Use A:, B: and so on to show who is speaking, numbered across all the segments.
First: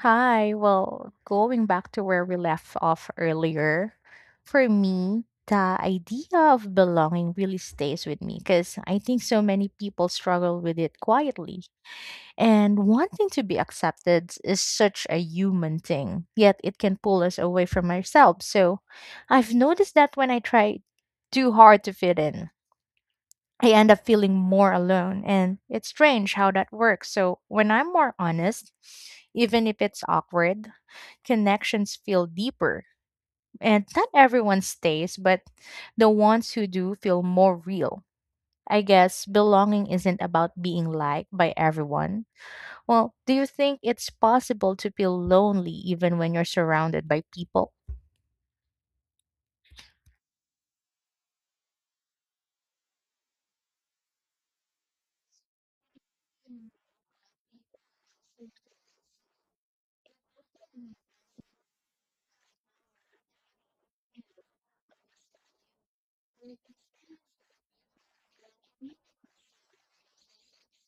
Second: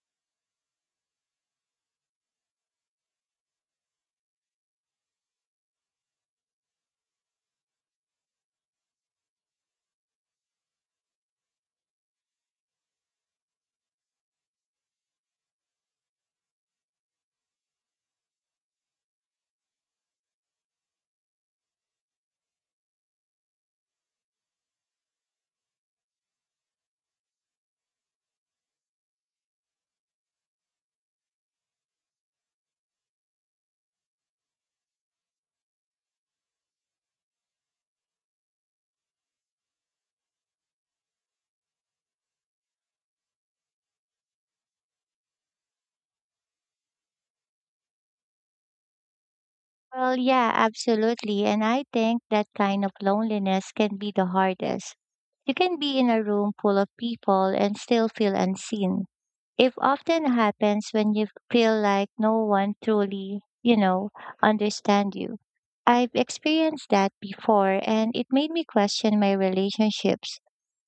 A: Hi. Well, going back to where we left off earlier, for me, the idea of belonging really stays with me because I think so many people struggle with it quietly. And wanting to be accepted is such a human thing, yet it can pull us away from ourselves. So I've noticed that when I try too hard to fit in, I end up feeling more alone. And it's strange how that works. So when I'm more honest, even if it's awkward, connections feel deeper. And not everyone stays, but the ones who do feel more real. I guess belonging isn't about being liked by everyone. Well, do you think it's possible to feel lonely even when you're surrounded by people?
B: Well, yeah, absolutely. And I think that kind of loneliness can be the hardest. You can be in a room full of people and still feel unseen. It often happens when you feel like no one truly, understand you. I've experienced that before and it made me question my relationships.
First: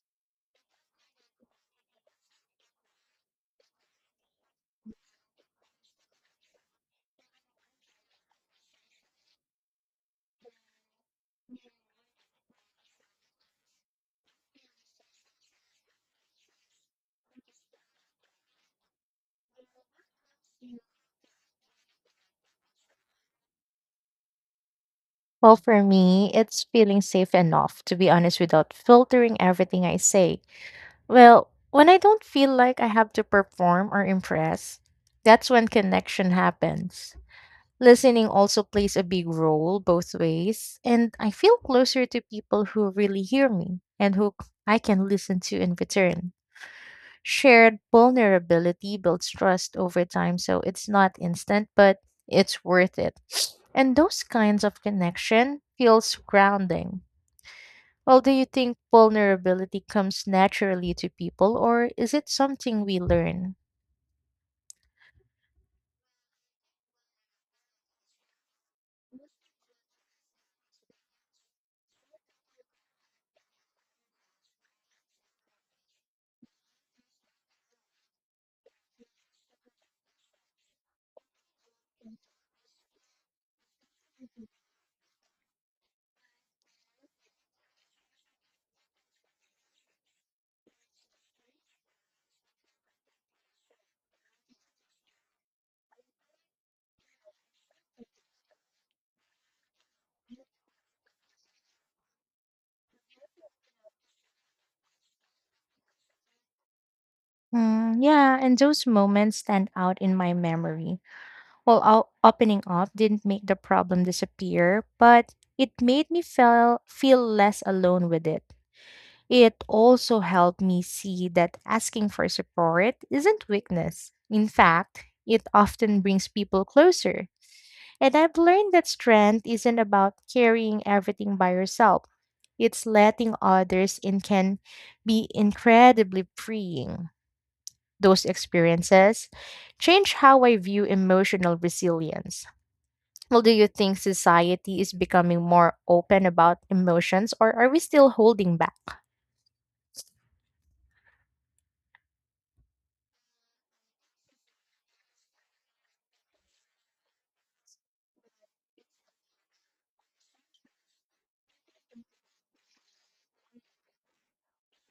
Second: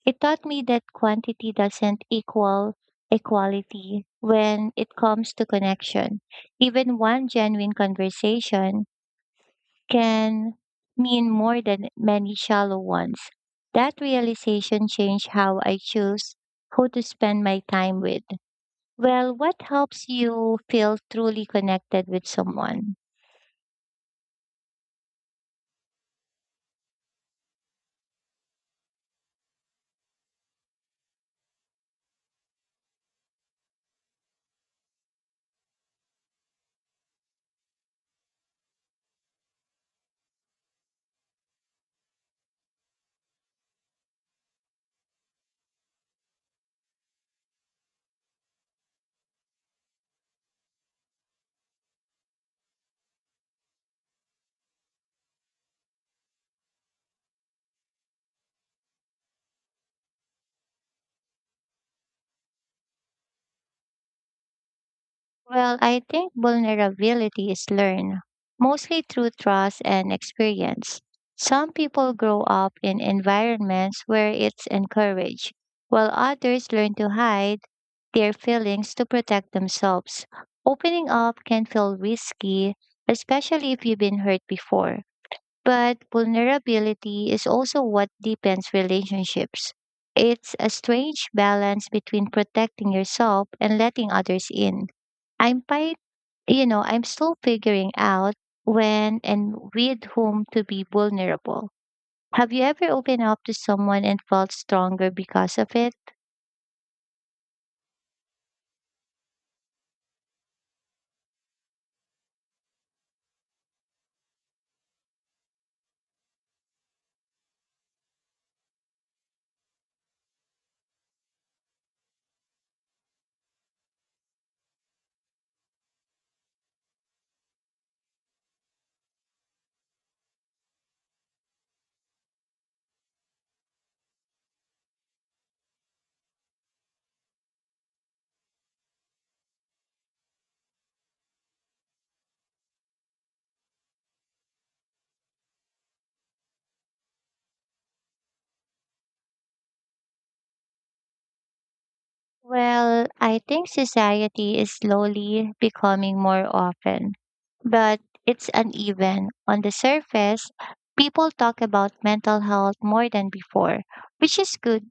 B: It taught me that quantity doesn't equal equality when it comes to connection. Even one genuine conversation can mean more than many shallow ones. That realization changed how I choose who to spend my time with. Well, what helps you feel truly connected with someone?
A: Well, for me, it's feeling safe enough, to be honest, without filtering everything I say. Well, when I don't feel like I have to perform or impress, that's when connection happens. Listening also plays a big role both ways, and I feel closer to people who really hear me and I can listen to in return. Shared vulnerability builds trust over time, so it's not instant, but it's worth it. And those kinds of connection feels grounding. Well, do you think vulnerability comes naturally to people, or is it something we learn?
B: Well, I think vulnerability is learned, mostly through trust and experience. Some people grow up in environments where it's encouraged, while others learn to hide their feelings to protect themselves. Opening up can feel risky, especially if you've been hurt before. But vulnerability is also what deepens relationships. It's a strange balance between protecting yourself and letting others in. I'm quite, I'm still figuring out when and with whom to be vulnerable. Have you ever opened up to someone and felt stronger because of it?
A: Mm, yeah, and those moments stand out in my memory. Well, opening up didn't make the problem disappear, but it made me feel less alone with it. It also helped me see that asking for support isn't weakness. In fact, it often brings people closer. And I've learned that strength isn't about carrying everything by yourself. It's letting others in can be incredibly freeing. Those experiences change how I view emotional resilience. Well, do you think society is becoming more open about emotions or are we still holding back?
B: Well, I think society is slowly becoming more often, but it's uneven. On the surface, people talk about mental health more than before, which is good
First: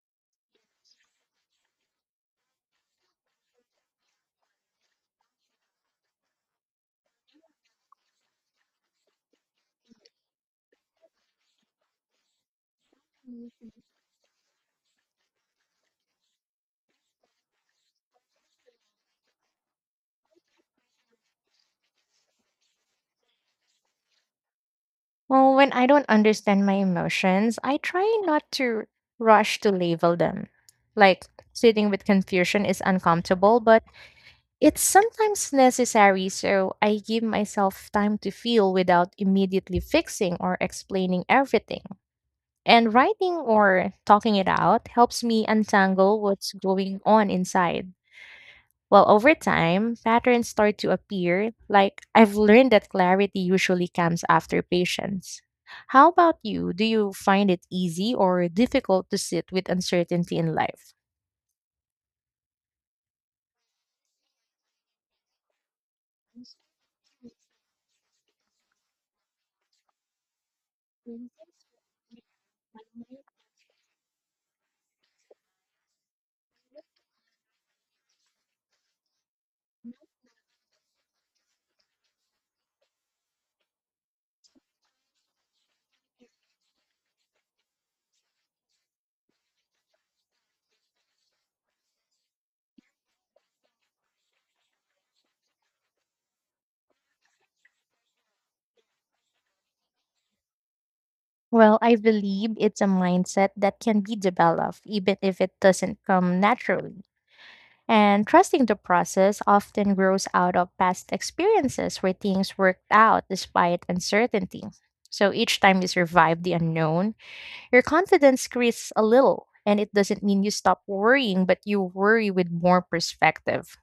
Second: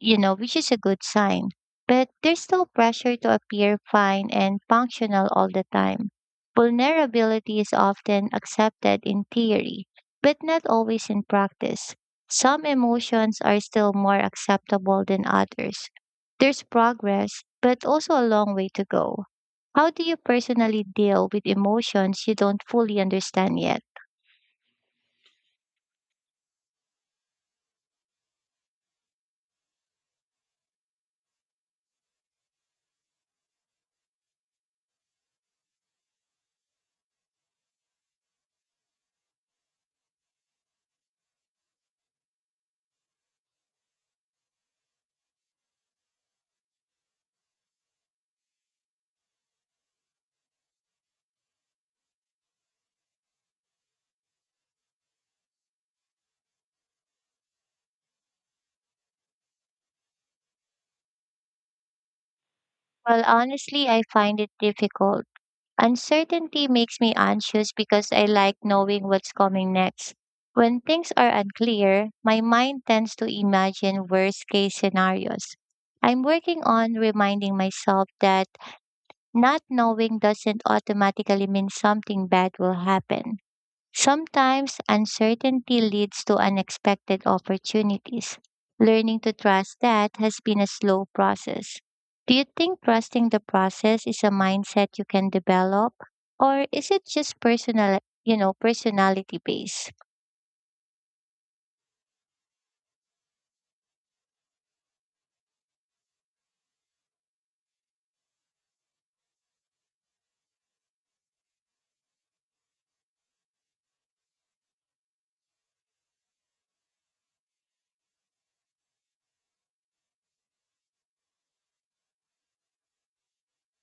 B: you know, which is a good sign. But there's still pressure to appear fine and functional all the time. Vulnerability is often accepted in theory, but not always in practice. Some emotions are still more acceptable than others. There's progress, but also a long way to go. How do you personally deal with emotions you don't fully understand yet?
A: Well, when I don't understand my emotions, I try not to rush to label them. Like, sitting with confusion is uncomfortable, but it's sometimes necessary, so I give myself time to feel without immediately fixing or explaining everything. And writing or talking it out helps me untangle what's going on inside. Well, over time, patterns start to appear. Like, I've learned that clarity usually comes after patience. How about you? Do you find it easy or difficult to sit with uncertainty in life?
B: Well, honestly, I find it difficult. Uncertainty makes me anxious because I like knowing what's coming next. When things are unclear, my mind tends to imagine worst case scenarios. I'm working on reminding myself that not knowing doesn't automatically mean something bad will happen. Sometimes uncertainty leads to unexpected opportunities. Learning to trust that has been a slow process. Do you think trusting the process is a mindset you can develop or is it just personal, personality based?
A: Well, I believe it's a mindset that can be developed even if it doesn't come naturally. And trusting the process often grows out of past experiences where things worked out despite uncertainty. So each time we survive the unknown, your confidence creases a little, and it doesn't mean you stop worrying, but you worry with more perspective.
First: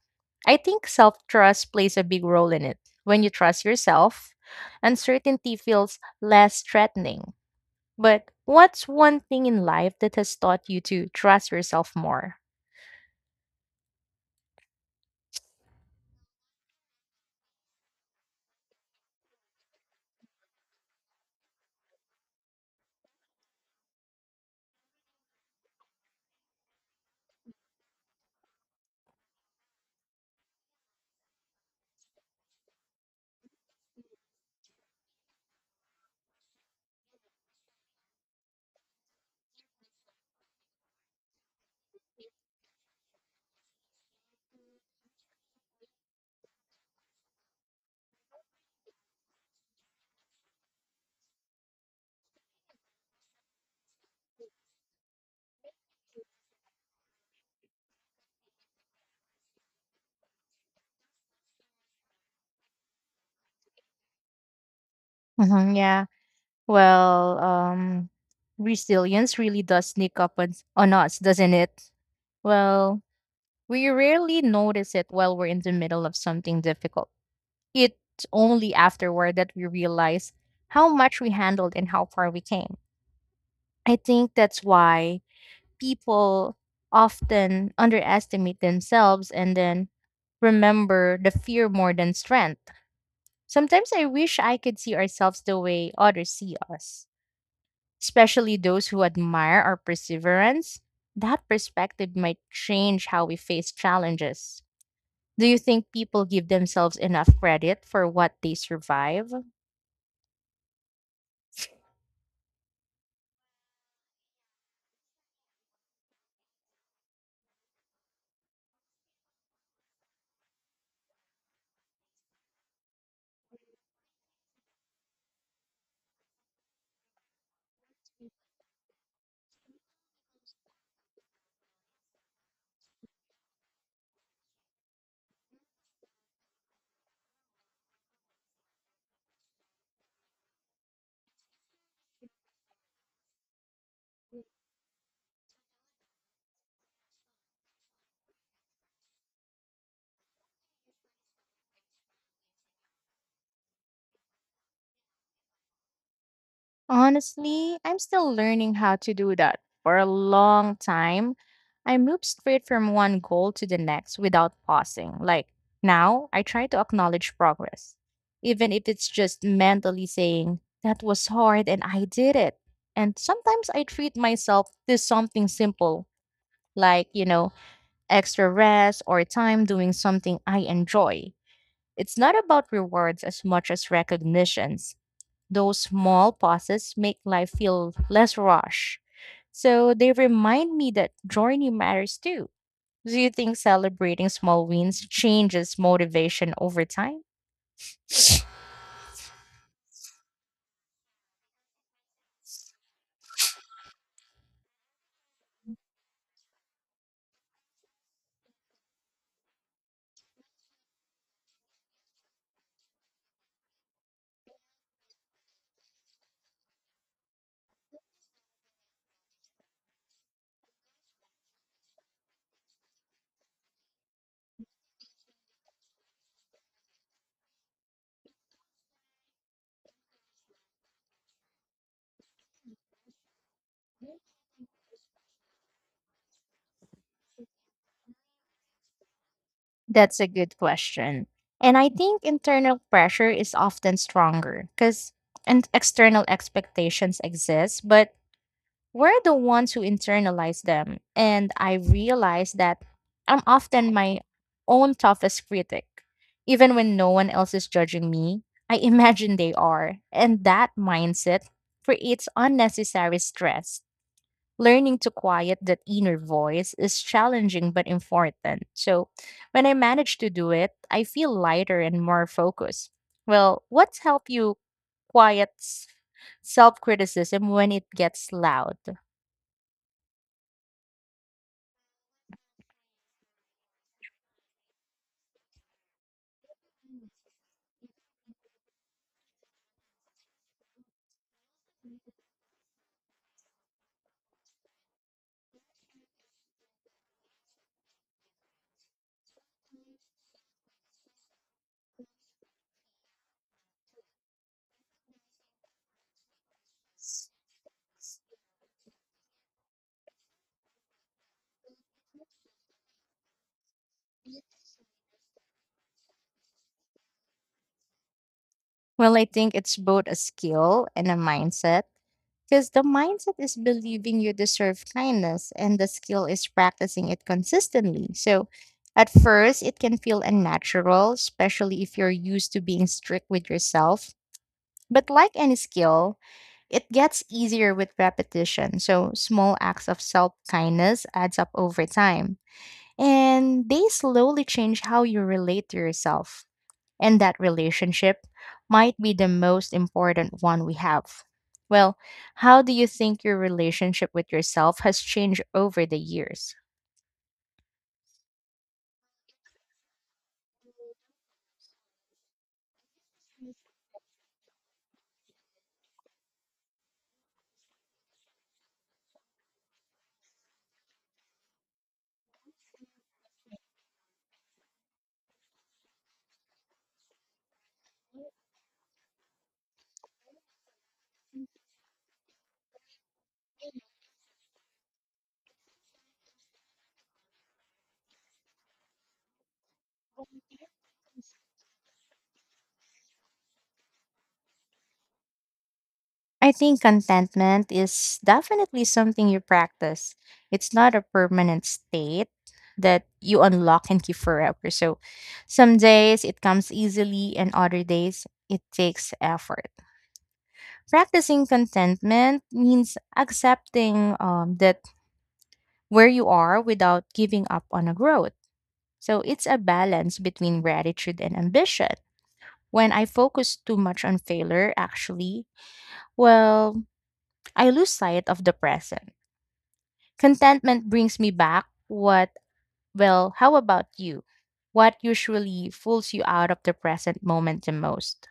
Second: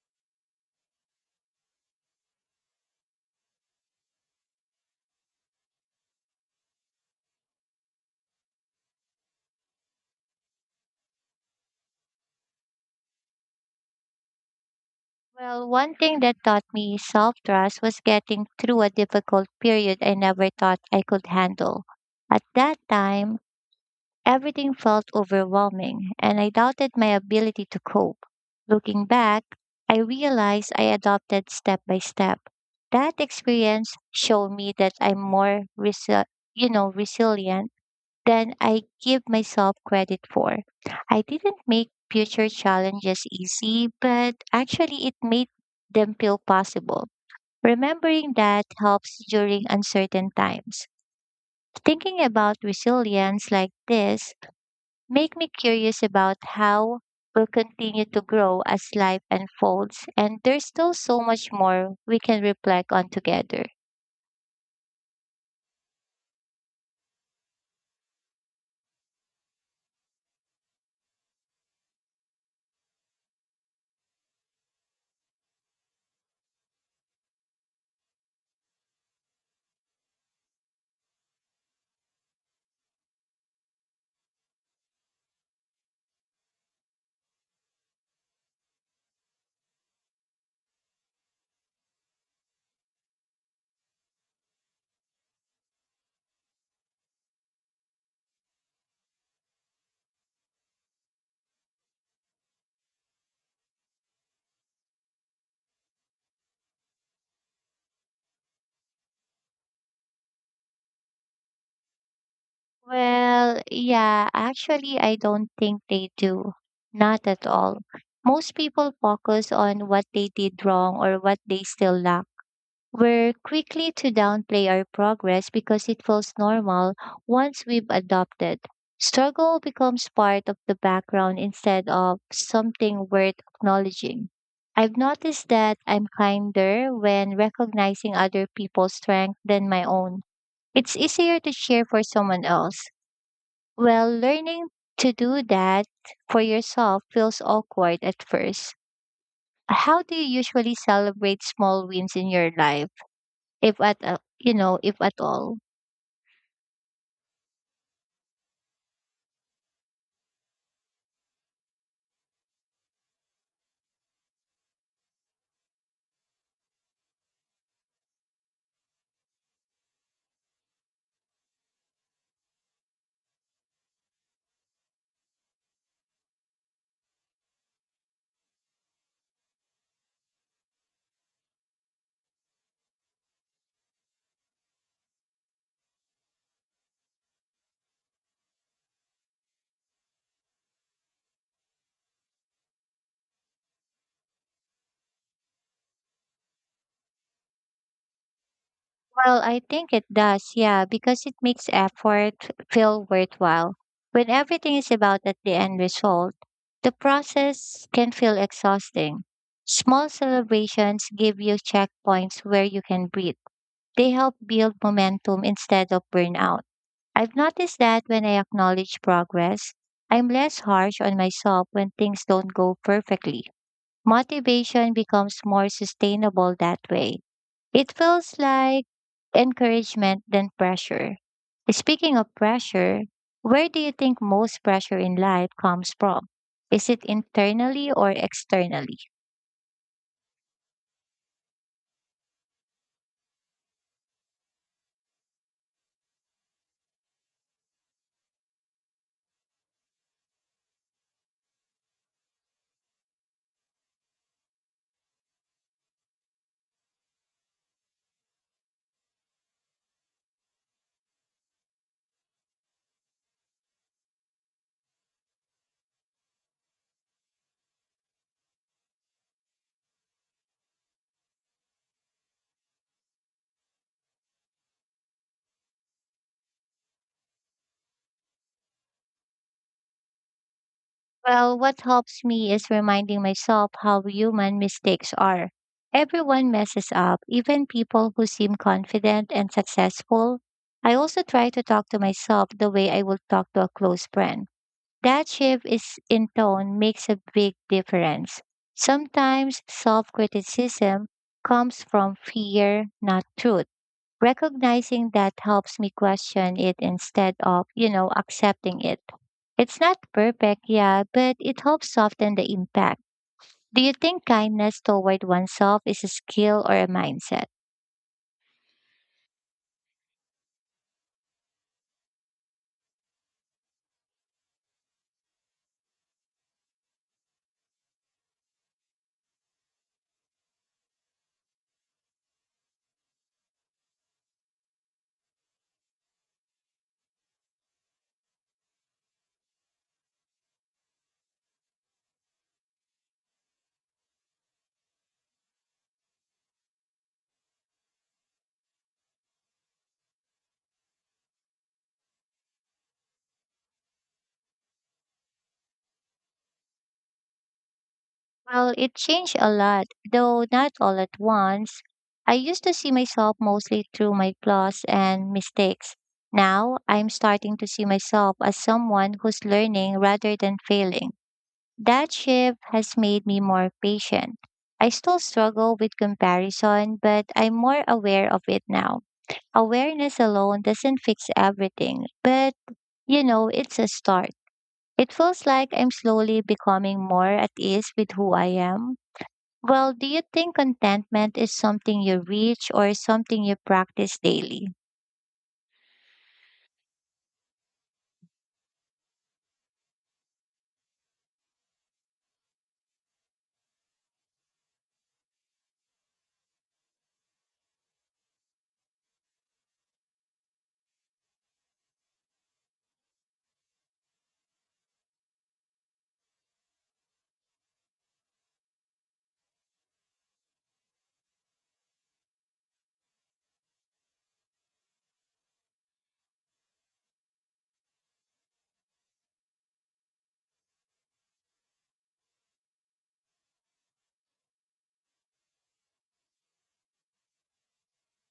A: I think self trust plays a big role in it. When you trust yourself, uncertainty feels less threatening. But what's one thing in life that has taught you to trust yourself more?
B: Well, one thing that taught me self-trust was getting through a difficult period I never thought I could handle. At that time, everything felt overwhelming, and I doubted my ability to cope. Looking back, I realized I adopted step by step. That experience showed me that I'm more resilient than I give myself credit for. I didn't make future challenges easy, but actually it made them feel possible. Remembering that helps during uncertain times. Thinking about resilience like this make me curious about how we'll continue to grow as life unfolds, and there's still so much more we can reflect on together.
A: Hmm, yeah. Well, resilience really does sneak up on us, doesn't it? Well, we rarely notice it while we're in the middle of something difficult. It's only afterward that we realize how much we handled and how far we came. I think that's why people often underestimate themselves and then remember the fear more than strength. Sometimes I wish I could see ourselves the way others see us, especially those who admire our perseverance. That perspective might change how we face challenges. Do you think people give themselves enough credit for what they survive?
B: Well, yeah, actually, I don't think they do. Not at all. Most people focus on what they did wrong or what they still lack. We're quickly to downplay our progress because it feels normal once we've adopted. Struggle becomes part of the background instead of something worth acknowledging. I've noticed that I'm kinder when recognizing other people's strength than my own. It's easier to cheer for someone else. Well, learning to do that for yourself feels awkward at first. How do you usually celebrate small wins in your life? If at a you know, If at all.
A: Honestly, I'm still learning how to do that. For a long time, I moved straight from one goal to the next without pausing. Like, now, I try to acknowledge progress, even if it's just mentally saying, that was hard and I did it. And sometimes I treat myself to something simple, like, you know, extra rest or time doing something I enjoy. It's not about rewards as much as recognitions. Those small pauses make life feel less rushed. So they remind me that journey matters too. Do you think celebrating small wins changes motivation over time?
B: Well, I think it does, yeah, because it makes effort feel worthwhile. When everything is about at the end result, the process can feel exhausting. Small celebrations give you checkpoints where you can breathe. They help build momentum instead of burnout. I've noticed that when I acknowledge progress, I'm less harsh on myself when things don't go perfectly. Motivation becomes more sustainable that way. It feels like encouragement than pressure. Speaking of pressure, where do you think most pressure in life comes from? Is it internally or externally?
A: That's a good question. And I think internal pressure is often stronger because and external expectations exist, but we're the ones who internalize them. And I realize that I'm often my own toughest critic. Even when no one else is judging me, I imagine they are. And that mindset creates unnecessary stress. Learning to quiet that inner voice is challenging but important. So when I manage to do it, I feel lighter and more focused. Well, what's helped you quiet self criticism when it gets loud?
B: Well, what helps me is reminding myself how human mistakes are. Everyone messes up, even people who seem confident and successful. I also try to talk to myself the way I would talk to a close friend. That shift is in tone makes a big difference. Sometimes self criticism comes from fear, not truth. Recognizing that helps me question it instead of, accepting it. It's not perfect, yeah, but it helps soften the impact. Do you think kindness toward oneself is a skill or a mindset?
A: Well, I think it's both a skill and a mindset. Because the mindset is believing you deserve kindness, and the skill is practicing it consistently. So, at first, it can feel unnatural, especially if you're used to being strict with yourself. But, like any skill, it gets easier with repetition. So, small acts of self kindness adds up over time, and they slowly change how you relate to yourself. And that relationship might be the most important one we have. Well, how do you think your relationship with yourself has changed over the years?
B: Well, it changed a lot, though not all at once. I used to see myself mostly through my flaws and mistakes. Now, I'm starting to see myself as someone who's learning rather than failing. That shift has made me more patient. I still struggle with comparison, but I'm more aware of it now. Awareness alone doesn't fix everything, but it's a start. It feels like I'm slowly becoming more at ease with who I am. Well, do you think contentment is something you reach or something you practice daily?
A: I think contentment is definitely something you practice. It's not a permanent state that you unlock and keep forever. So some days it comes easily, and other days it takes effort. Practicing contentment means accepting that where you are without giving up on a growth. So it's a balance between gratitude and ambition. When I focus too much on failure, actually, well, I lose sight of the present. Contentment brings me back what, well, how about you? What usually pulls you out of the present moment the most?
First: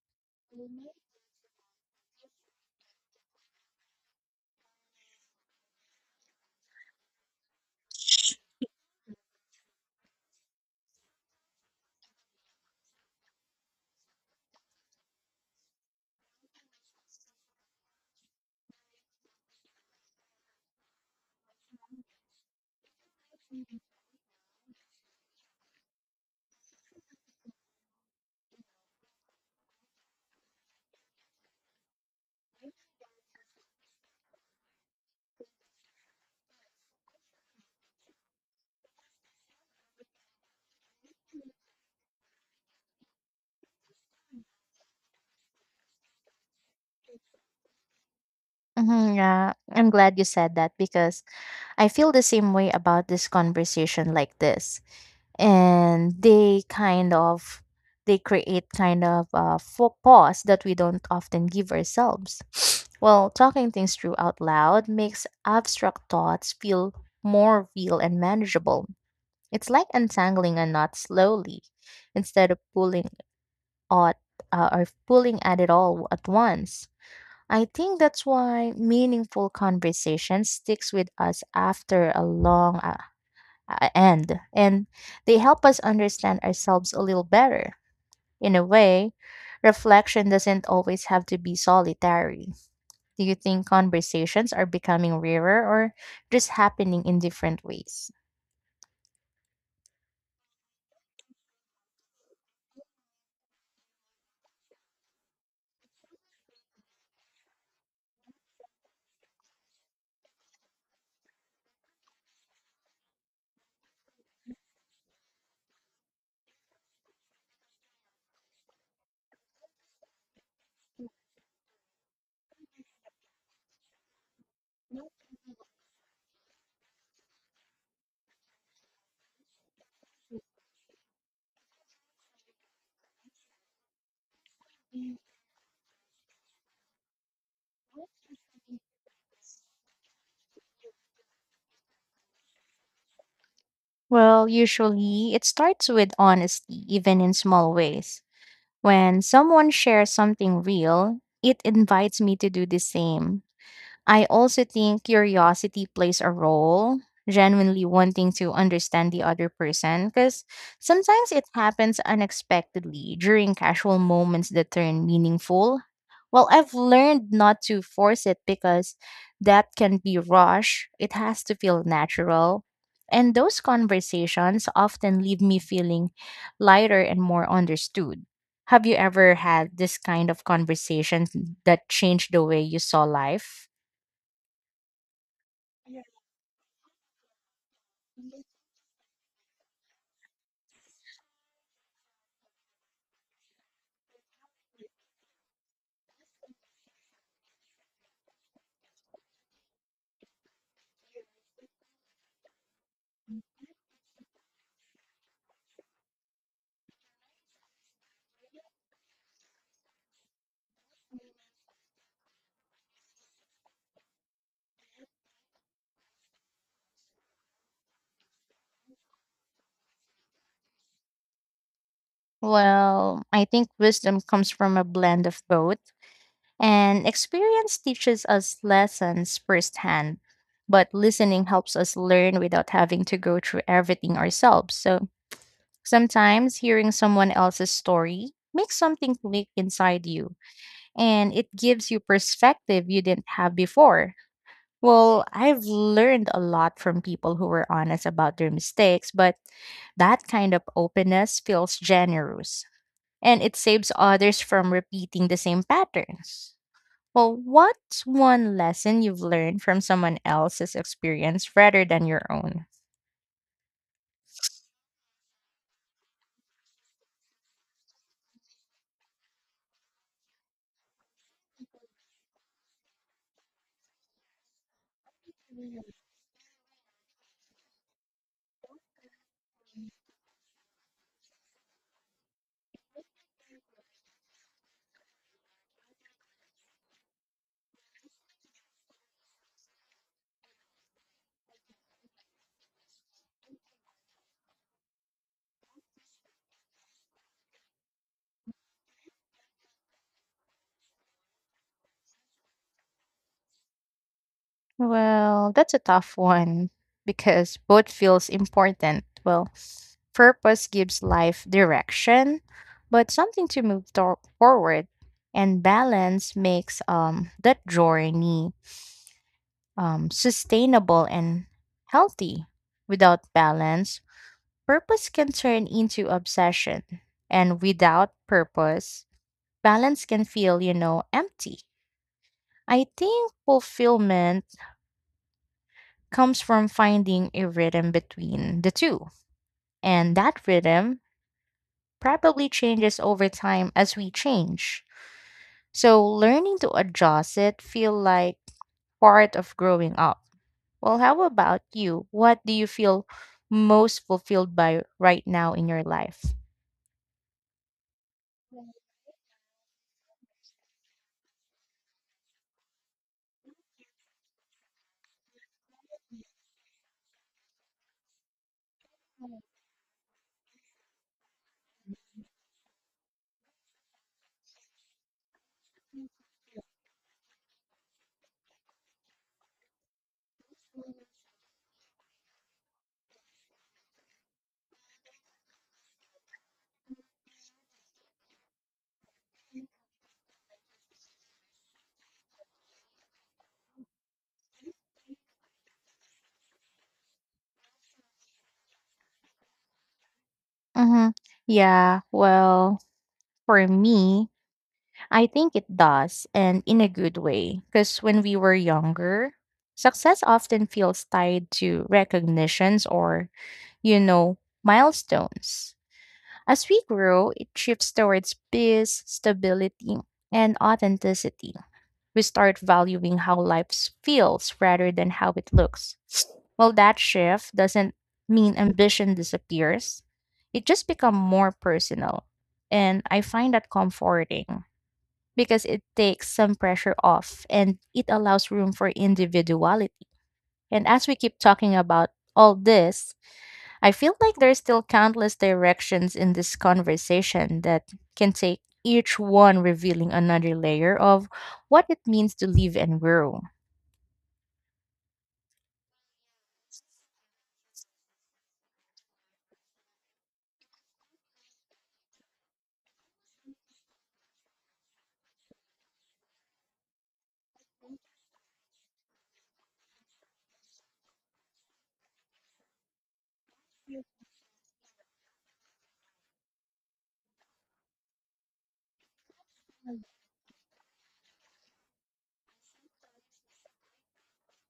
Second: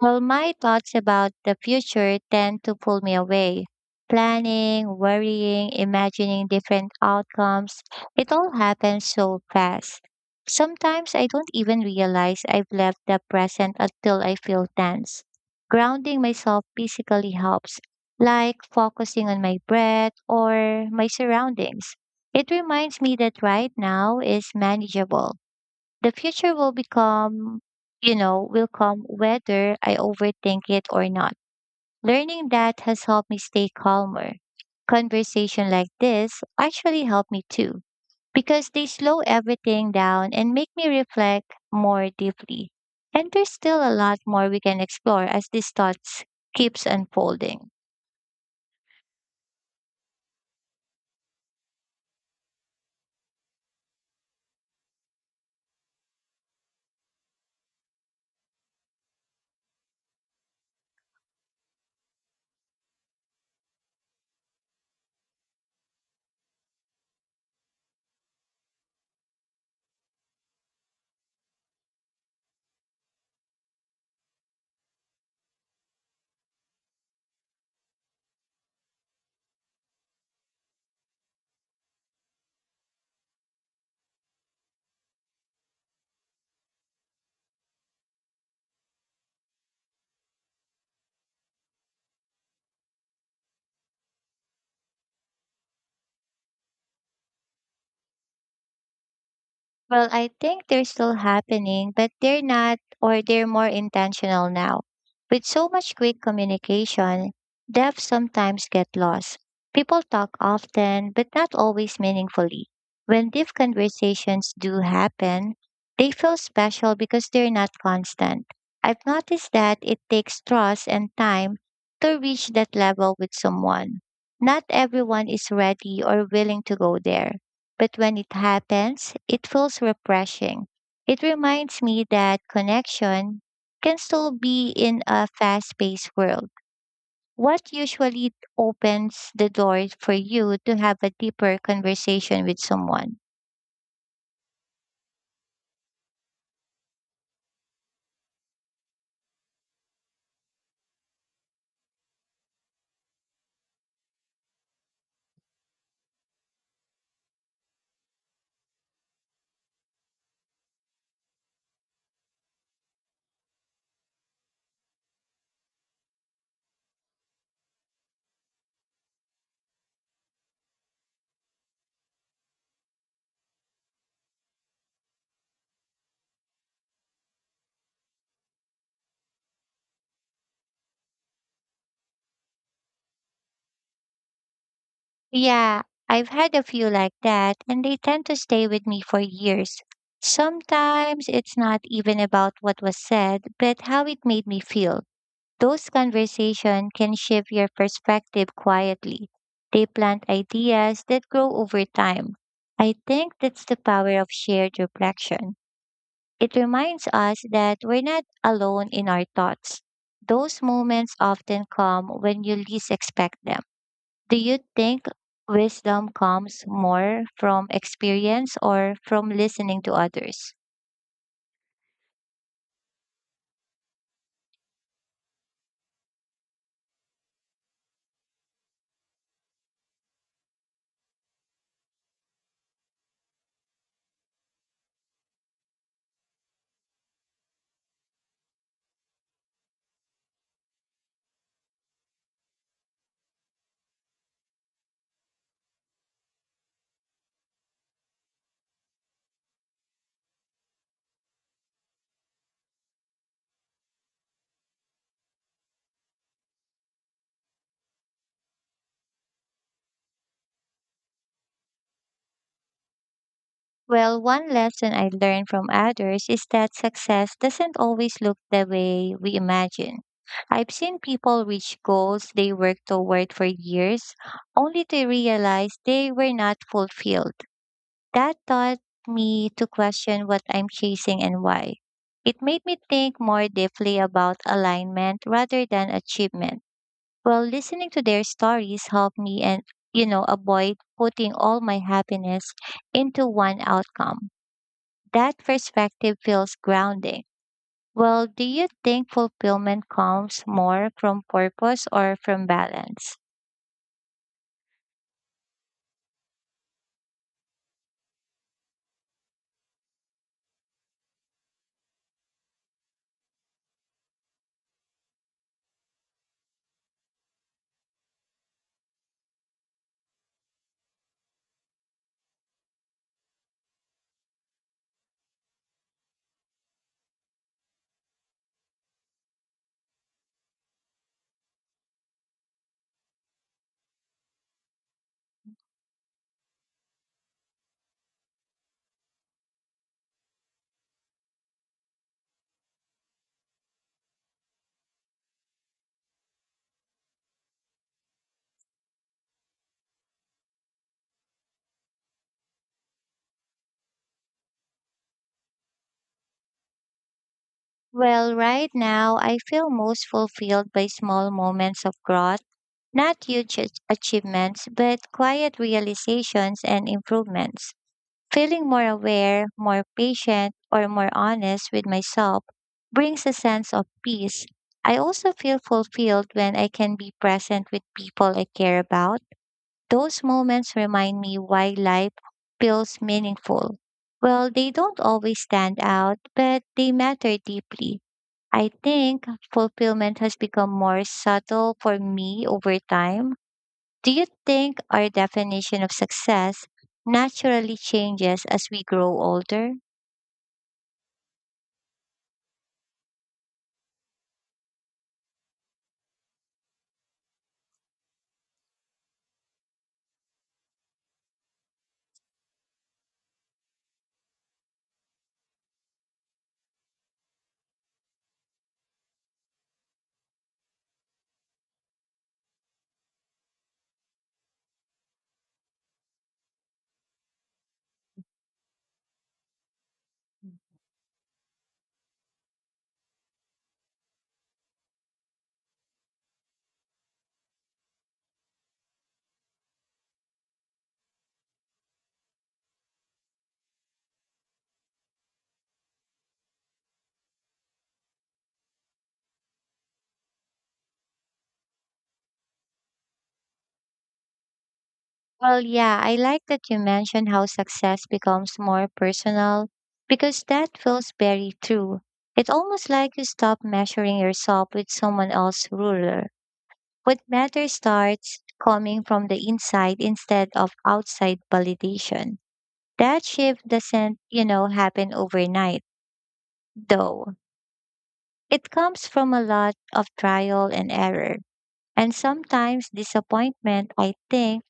B: Well, my thoughts about the future tend to pull me away. Planning, worrying, imagining different outcomes, it all happens so fast. Sometimes I don't even realize I've left the present until I feel tense. Grounding myself physically helps, like focusing on my breath or my surroundings. It reminds me that right now is manageable. The future will become, you know, will come whether I overthink it or not. Learning that has helped me stay calmer. Conversation like this actually help me too because they slow everything down and make me reflect more deeply. And there's still a lot more we can explore as these thoughts keeps unfolding.
A: Mhm, yeah, I'm glad you said that because I feel the same way about this conversation like this. And they create kind of a pause that we don't often give ourselves. Well, talking things through out loud makes abstract thoughts feel more real and manageable. It's like untangling a knot slowly instead of at pulling at it all at once. I think that's why meaningful conversation sticks with us after a long end, and they help us understand ourselves a little better. In a way, reflection doesn't always have to be solitary. Do you think conversations are becoming rarer or just happening in different ways?
B: Well, I think they're still happening, but they're not, or they're more intentional now. With so much quick communication, depth sometimes get lost. People talk often, but not always meaningfully. When deep conversations do happen, they feel special because they're not constant. I've noticed that it takes trust and time to reach that level with someone. Not everyone is ready or willing to go there, but when it happens, it feels refreshing. It reminds me that connection can still be in a fast paced world. What usually opens the door for you to have a deeper conversation with someone?
A: Well, usually it starts with honesty, even in small ways. When someone shares something real, it invites me to do the same. I also think curiosity plays a role, genuinely wanting to understand the other person, because sometimes it happens unexpectedly during casual moments that turn meaningful. Well, I've learned not to force it because that can be rushed. It has to feel natural. And those conversations often leave me feeling lighter and more understood. Have you ever had this kind of conversation that changed the way you saw life?
B: Yeah, I've had a few like that, and they tend to stay with me for years. Sometimes it's not even about what was said, but how it made me feel. Those conversations can shift your perspective quietly. They plant ideas that grow over time. I think that's the power of shared reflection. It reminds us that we're not alone in our thoughts. Those moments often come when you least expect them. Do you think wisdom comes more from experience or from listening to others?
A: Well, I think wisdom comes from a blend of both, and experience teaches us lessons firsthand, but listening helps us learn without having to go through everything ourselves. So sometimes hearing someone else's story makes something click inside you, and it gives you perspective you didn't have before. Well, I've learned a lot from people who were honest about their mistakes, but that kind of openness feels generous, and it saves others from repeating the same patterns. Well, what's one lesson you've learned from someone else's experience rather than your own?
B: Well, one lesson I learned from others is that success doesn't always look the way we imagine. I've seen people reach goals they worked toward for years only to realize they were not fulfilled. That taught me to question what I'm chasing and why. It made me think more deeply about alignment rather than achievement. Well, listening to their stories helped me and avoid putting all my happiness into one outcome. That perspective feels grounding. Well, do you think fulfillment comes more from purpose or from balance?
A: Well, that's a tough one because both feels important. Well, purpose gives life direction, but something to move forward, and balance makes that journey sustainable and healthy. Without balance, purpose can turn into obsession, and without purpose, balance can feel, you know, empty. I think fulfillment comes from finding a rhythm between the two, and that rhythm probably changes over time as we change. So learning to adjust it feel like part of growing up. Well, how about you? What do you feel most fulfilled by right now in your life?
B: Well, right now, I feel most fulfilled by small moments of growth, not huge achievements, but quiet realizations and improvements. Feeling more aware, more patient, or more honest with myself brings a sense of peace. I also feel fulfilled when I can be present with people I care about. Those moments remind me why life feels meaningful. Well, they don't always stand out, but they matter deeply. I think fulfillment has become more subtle for me over time. Do you think our definition of success naturally changes as we grow older?
A: Mm-hmm. Yeah, well, for me, I think it does, and in a good way. Because when we were younger, success often feels tied to recognitions or, you know, milestones. As we grow, it shifts towards peace, stability, and authenticity. We start valuing how life feels rather than how it looks. Well, that shift doesn't mean ambition disappears. It just becomes more personal. And I find that comforting because it takes some pressure off and it allows room for individuality. And as we keep talking about all this, I feel like there's still countless directions in this conversation that can take each one revealing another layer of what it means to live and grow.
B: Well, yeah, I like that you mentioned how success becomes more personal because that feels very true. It's almost like you stop measuring yourself with someone else's ruler. What matters starts coming from the inside instead of outside validation. That shift doesn't, happen overnight, though. It comes from a lot of trial and error and sometimes disappointment, I think.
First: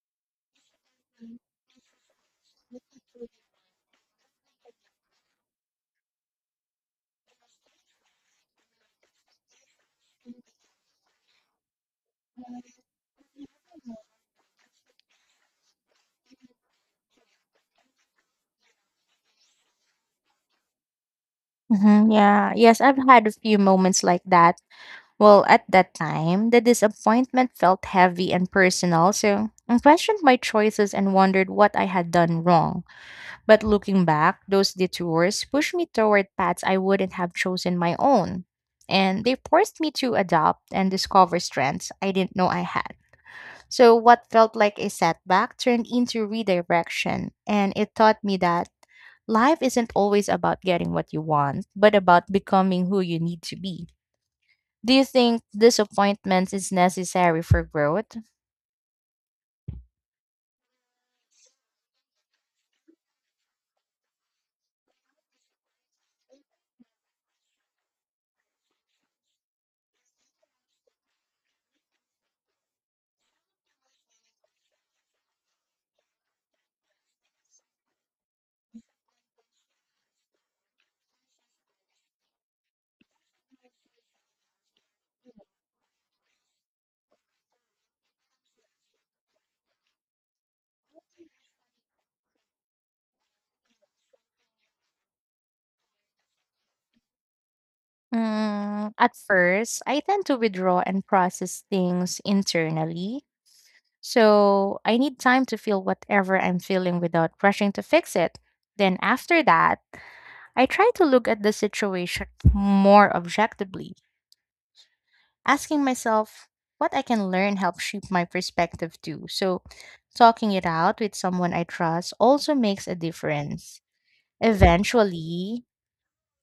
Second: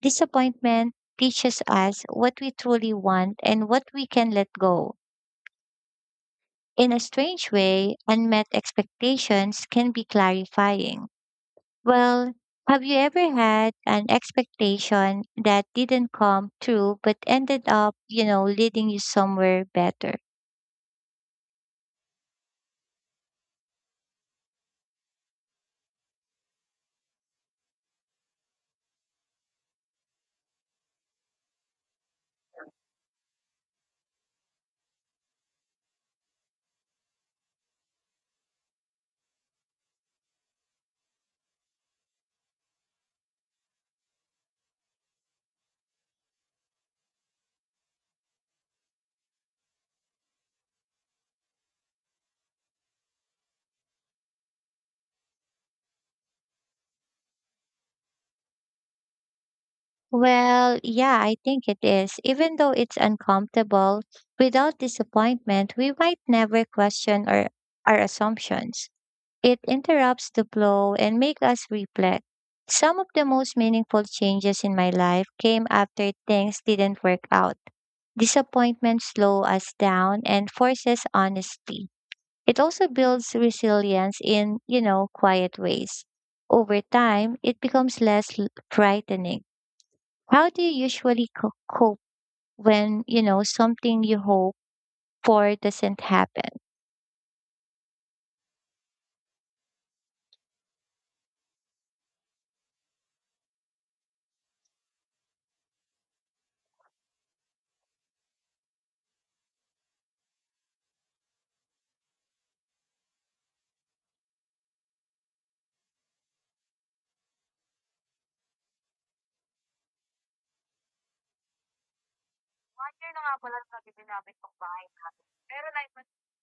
B: Disappointment teaches us what we truly want and what we can let go. In a strange way, unmet expectations can be clarifying. Well, have you ever had an expectation that didn't come true but ended up, leading you somewhere better?
A: Mhm, yeah, yes, I've had a few moments like that. Well, at that time, the disappointment felt heavy and personal, so I questioned my choices and wondered what I had done wrong. But looking back, those detours pushed me toward paths I wouldn't have chosen my own. And they forced me to adopt and discover strengths I didn't know I had. So, what felt like a setback turned into redirection, and it taught me that life isn't always about getting what you want, but about becoming who you need to be. Do you think disappointment is necessary for growth?
B: Well, yeah, I think it is. Even though it's uncomfortable, without disappointment, we might never question our assumptions. It interrupts the flow and makes us reflect. Some of the most meaningful changes in my life came after things didn't work out. Disappointment slows us down and forces honesty. It also builds resilience in, quiet ways. Over time, it becomes less frightening. How do you usually cope when, something you hope for doesn't happen?
A: At first, I tend to withdraw and process things internally. So I need time to feel whatever I'm feeling without rushing to fix it. Then after that, I try to look at the situation more objectively, asking myself what I can learn helps shape my perspective too. So talking it out with someone I trust also makes a difference. Eventually,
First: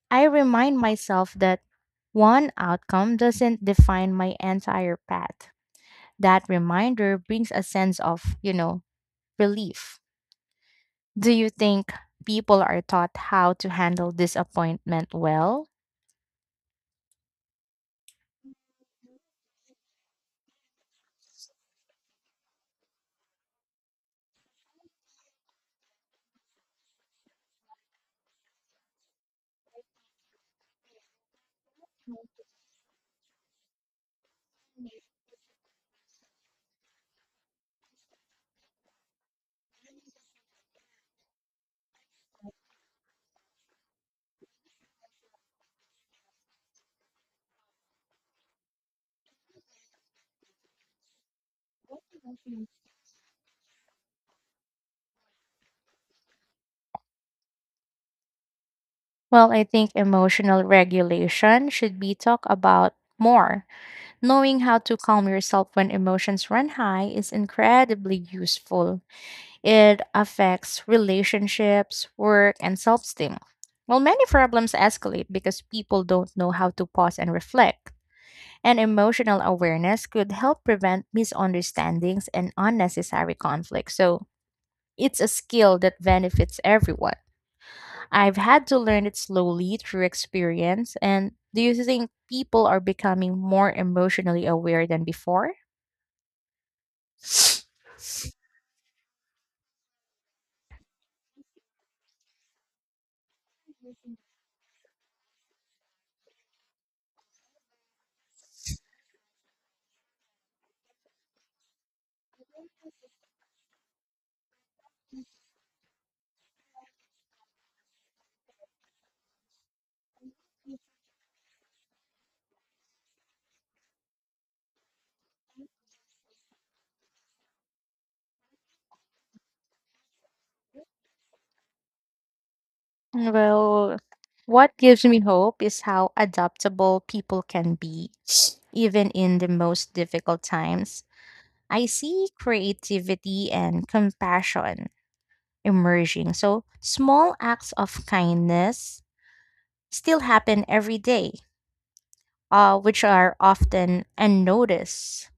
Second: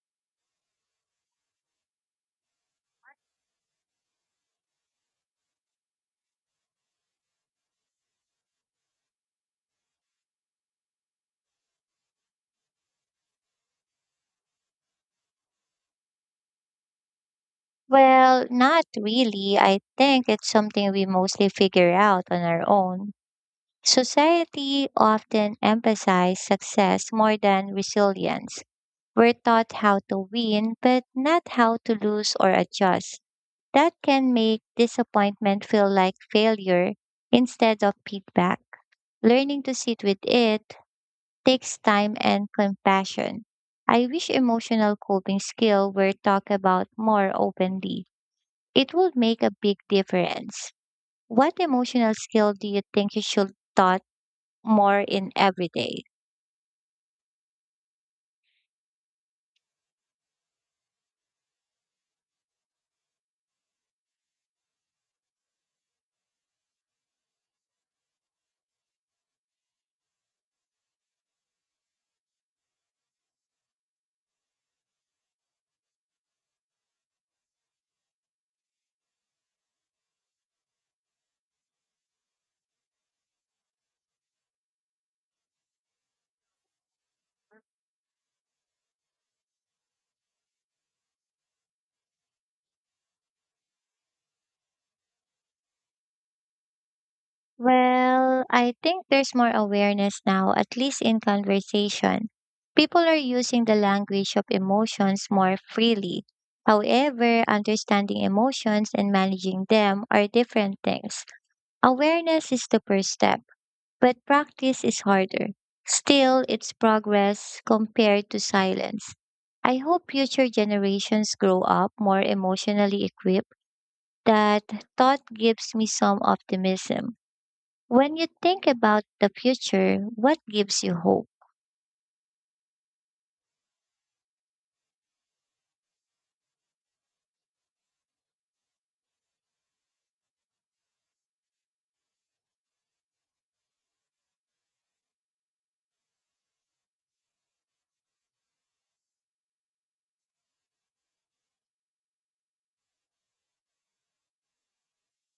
A: I remind myself that one outcome doesn't define my entire path. That reminder brings a sense of relief. Do you think people are taught how to handle disappointment well?
B: Well, not really. I think it's something we mostly figure out on our own. Society often emphasizes success more than resilience. We're taught how to win, but not how to lose or adjust. That can make disappointment feel like failure instead of feedback. Learning to sit with it takes time and compassion. I wish emotional coping skill were talked about more openly. It would make a big difference. What emotional skill
A: Mm.
B: do you think you should taught more in every day?
A: Well, I think emotional regulation should be talked about more. Knowing how to calm yourself when emotions run high is incredibly useful. It affects relationships, work, and self esteem. Well, many problems escalate because people don't know how to pause and reflect. And emotional awareness could help prevent misunderstandings and unnecessary conflict. So, it's a skill that benefits everyone. I've had to learn it slowly through experience. And do you think people are becoming more emotionally aware than before?
B: Well, I think there's more awareness now, at least in conversation. People are using the language of emotions more freely. However, understanding emotions and managing them are different things. Awareness is the first step but practice is harder. Still, it's progress compared to silence. I hope future generations grow up more emotionally equipped. That thought gives me some optimism. When you think about the future, what gives you hope?
A: Well, what gives me hope is how adaptable people can be, even in the most difficult times. I see creativity and compassion emerging. So, small acts of kindness still happen every day, which are often unnoticed.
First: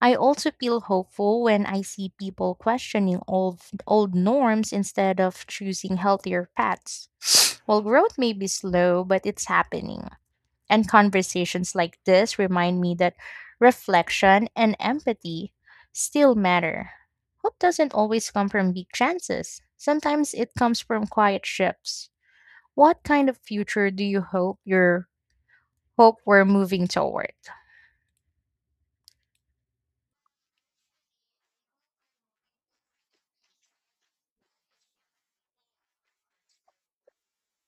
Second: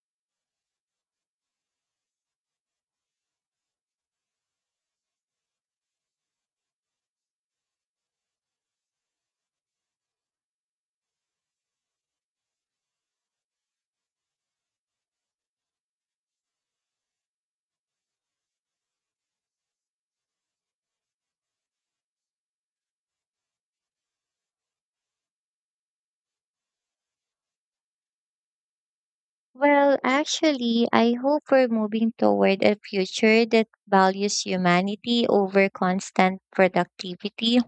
A: I also feel hopeful when I see people questioning old norms instead of choosing healthier paths. Well, growth may be slow, but it's happening. And conversations like this remind me that reflection and empathy still matter. Hope doesn't always come from big chances. Sometimes it comes from quiet shifts. What kind of future do you hope we're moving toward?
B: Well, actually, I hope we're moving toward a future that values humanity over constant productivity,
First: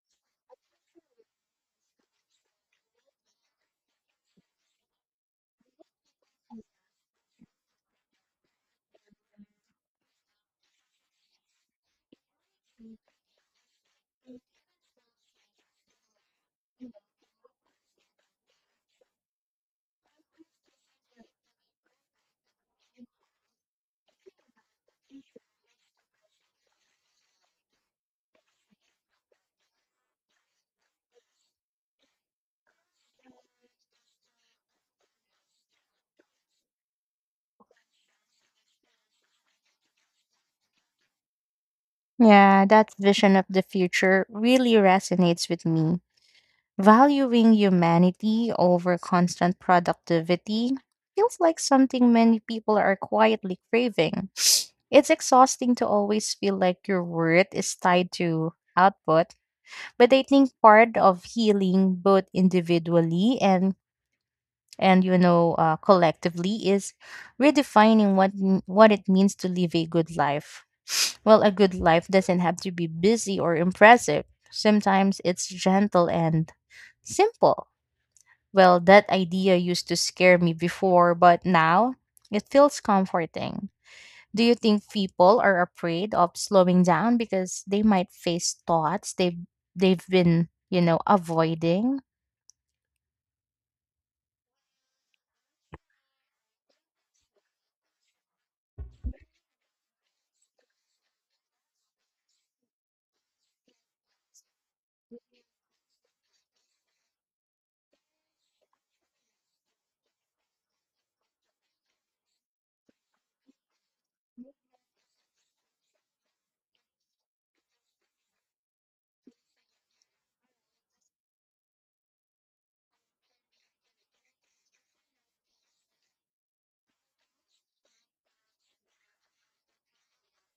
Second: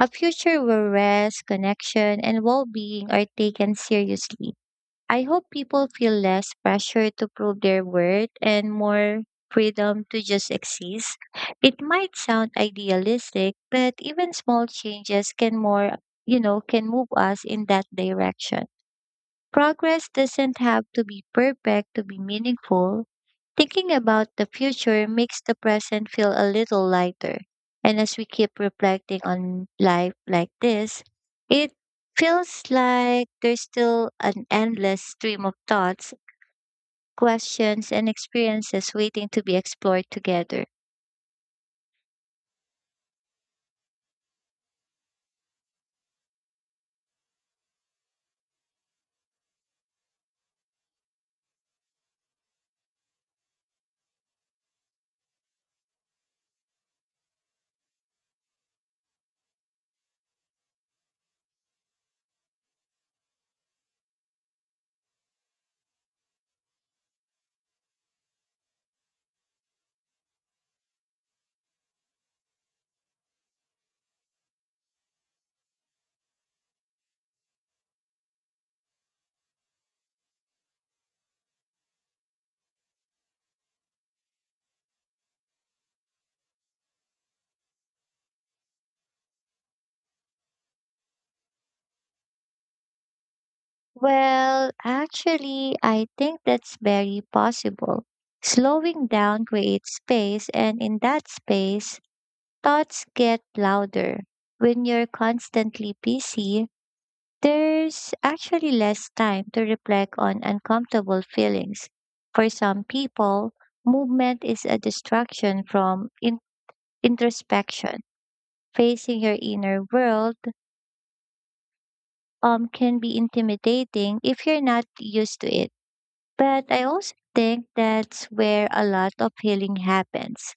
B: a future where rest, connection, and well being are taken seriously. I hope people feel less pressure to prove their worth and more freedom to just exist. It might sound idealistic, but even small changes can more, you know, can move us in that direction. Progress doesn't have to be perfect to be meaningful. Thinking about the future makes the present feel a little lighter. And as we keep reflecting on life like this, it feels like there's still an endless stream of thoughts, questions, and experiences waiting to be explored together.
A: Yeah, that vision of the future really resonates with me. Valuing humanity over constant productivity feels like something many people are quietly craving. It's exhausting to always feel like your worth is tied to output, but I think part of healing, both individually and collectively, is redefining what it means to live a good life. Well, a good life doesn't have to be busy or impressive. Sometimes it's gentle and simple. Well, that idea used to scare me before, but now it feels comforting. Do you think people are afraid of slowing down because they might face thoughts they've been avoiding?
B: Well, actually, I think that's very possible. Slowing down creates space, and in that space, thoughts get louder. When you're constantly busy, there's actually less time to reflect on uncomfortable feelings. For some people, movement is a distraction from introspection. Facing your inner world can be intimidating if you're not used to it. But I also think that's where a lot of healing happens.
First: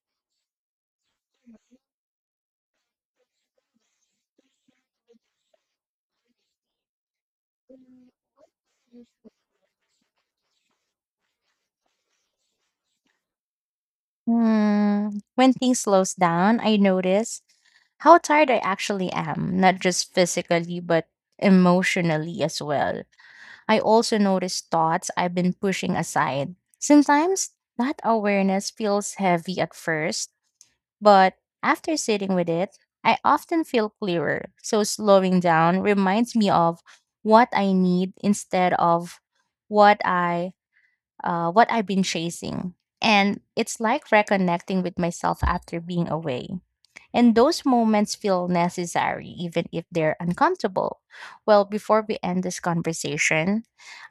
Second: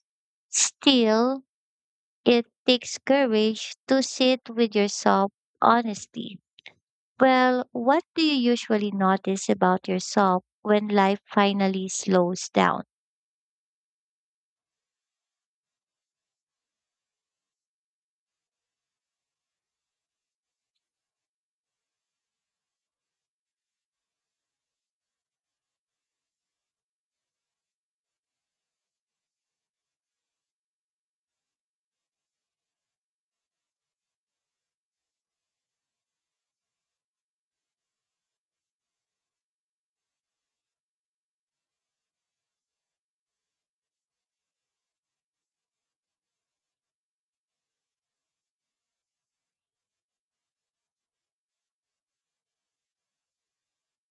B: Still, it takes courage to sit with yourself honestly. Well, what do you usually notice about yourself when life finally slows down?
A: Hmm. When things slows down, I notice how tired I actually am, not just physically, but emotionally as well. I also notice thoughts I've been pushing aside. Sometimes that awareness feels heavy at first, but after sitting with it, I often feel clearer. So slowing down reminds me of what I need instead of what I've been chasing. And it's like reconnecting with myself after being away. And those moments feel necessary, even if they're uncomfortable. Well, before we end this conversation,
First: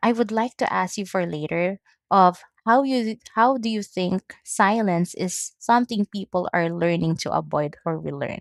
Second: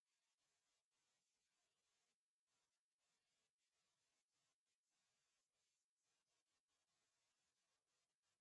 A: I would like to ask you for later of how do you think silence is something people are learning to avoid or relearn?